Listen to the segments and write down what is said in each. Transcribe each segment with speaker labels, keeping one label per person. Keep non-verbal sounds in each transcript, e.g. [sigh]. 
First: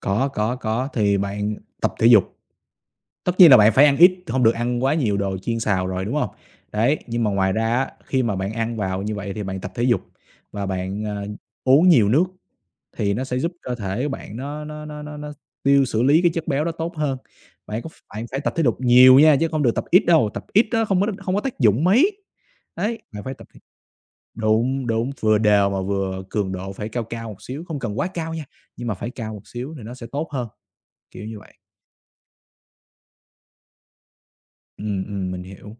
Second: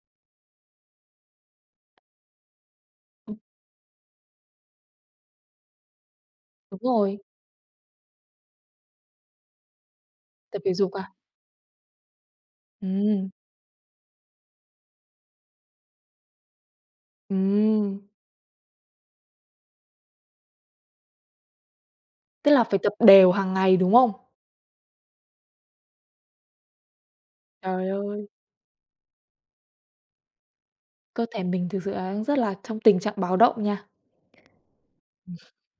Speaker 1: Có, có, có, thì bạn tập thể dục. Tất
Speaker 2: Ừm.
Speaker 1: nhiên là bạn phải ăn ít, t hông được ăn quá nhiều đồ chiên xào rồi, đúng hông?
Speaker 2: Đúng
Speaker 1: Đấy,
Speaker 2: rồi.
Speaker 1: nhưng mà ngoài ra á, khi mà bạn ăn vào như vậy thì bạn tập thể dục
Speaker 2: Tập
Speaker 1: và
Speaker 2: thể dục
Speaker 1: bạn,
Speaker 2: à?
Speaker 1: à, uống nhiều nước thì nó
Speaker 2: Ừm.
Speaker 1: sẽ giúp cơ thể bạn nó nó nó nó nó x tiêu xử lý cái chất béo đó tốt hơn. Bạn có ph
Speaker 2: Ừm.
Speaker 1: bạn phải tập thể lục nhiều nha, chứ hông được tập ít đâu, tập ít á không có đ không có tác dụng mấy.
Speaker 2: Tức là phải tập
Speaker 1: Đấy, bạn
Speaker 2: đều
Speaker 1: phải tập
Speaker 2: hàng
Speaker 1: thể
Speaker 2: ngày, đúng không?
Speaker 1: đúng, đúng, vừa đều mà vừa cường độ phải cao cao một xíu, không
Speaker 2: Trời
Speaker 1: cần quá
Speaker 2: ơi.
Speaker 1: cao nha, nhưng mà phải cao một xíu thì nó sẽ tốt hơn,
Speaker 2: Cơ
Speaker 1: kiểu như
Speaker 2: thể
Speaker 1: vậy.
Speaker 2: mình thực sự là đang rất là trong tình trạng báo động nha.
Speaker 1: Ừm, ừm
Speaker 2: Ừm.
Speaker 1: mình hiểu.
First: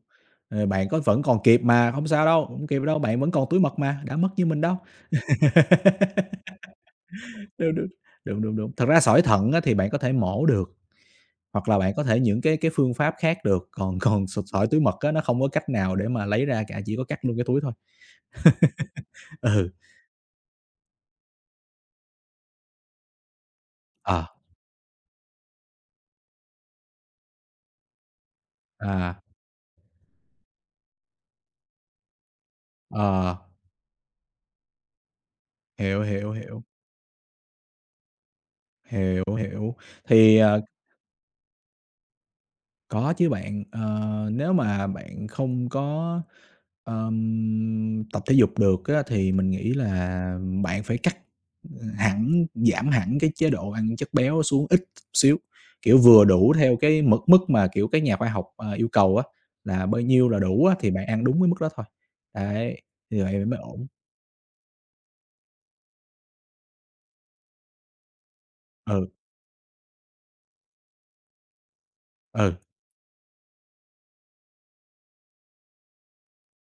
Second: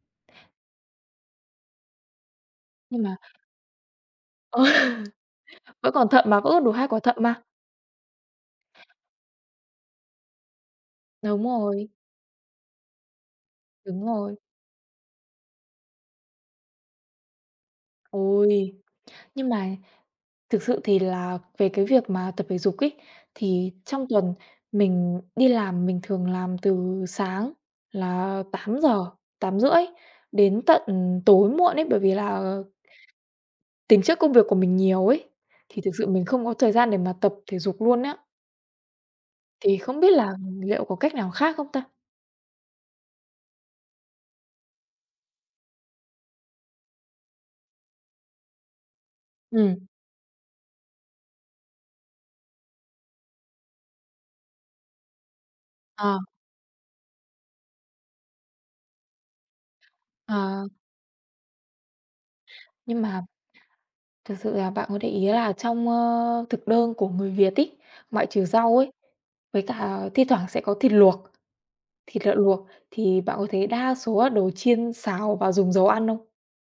Speaker 1: Ờ, bạn có vẫn còn kịp mà, hông sao đâu, hổng kịp đâu,
Speaker 2: Nhưng mà
Speaker 1: bạn vẫn còn túi mật mà, đã mất như mình
Speaker 2: Ờ,
Speaker 1: đâu.
Speaker 2: vẫn còn thận mà, vẫn có đủ 2 quả thận mà.
Speaker 1: [laughs] Đúng, đúng, đúng, đúng, đúng. Thật ra sỏi thận á thì bạn có thể mổ được,
Speaker 2: Đúng
Speaker 1: hoặc là
Speaker 2: rồi.
Speaker 1: bạn có thể những cái cái phương pháp khác được, còn
Speaker 2: Đúng
Speaker 1: còn
Speaker 2: rồi.
Speaker 1: sụt sỏi túi mật á nó không có cách nào để mà lấy ra cả, chỉ có cắt luôn cái túi thôi.
Speaker 2: Ôi,
Speaker 1: [laughs]
Speaker 2: nhưng
Speaker 1: Ừ.
Speaker 2: mà thực sự thì là về cái việc mà tập thể dục ấy thì trong
Speaker 1: Ờ.
Speaker 2: tuần mình đi làm mình thường làm từ sáng là 8:00,
Speaker 1: À.
Speaker 2: 8:30 đến tận tối muộn ấy bởi vì là
Speaker 1: Ờ.
Speaker 2: tính chất công việc của mình nhiều ấy, thì thực
Speaker 1: Hiểu,
Speaker 2: sự mình
Speaker 1: hiểu,
Speaker 2: không có
Speaker 1: hiểu.
Speaker 2: thời gian để mà tập thể dục luôn á.
Speaker 1: Hiểu, hiểu.
Speaker 2: Thì không biết là
Speaker 1: Thì à.
Speaker 2: liệu có cách nào khác không ta?
Speaker 1: Có chứ bạn, ờ, nếu mà bạn không có, ờm, tập thể dục được á thì mình nghĩ
Speaker 2: Ừm.
Speaker 1: là bạn phải cắt hẳn, giảm hẳn cái chế độ ăn chất béo xuống ít t xíu, kiểu,
Speaker 2: Ờ.
Speaker 1: vừa đủ theo cái mực mức mà, kiểu, các nhà khoa học, à, yêu cầu á là bao nhiêu là đủ
Speaker 2: Ờ.
Speaker 1: á thì bạn ăn đúng cái mức đó thôi, đấy,
Speaker 2: Nhưng
Speaker 1: như
Speaker 2: mà
Speaker 1: vậy thì mới ổn.
Speaker 2: thực sự là bạn có để ý là trong, ơ, thực đơn của người Việt ấy, ngoại trừ rau ấy,
Speaker 1: Ừ.
Speaker 2: với cả thi thoảng sẽ có thịt luộc, thịt lợn
Speaker 1: Ừ.
Speaker 2: luộc thì bạn có thấy đa số là đồ chiên xào và dùng dầu ăn không?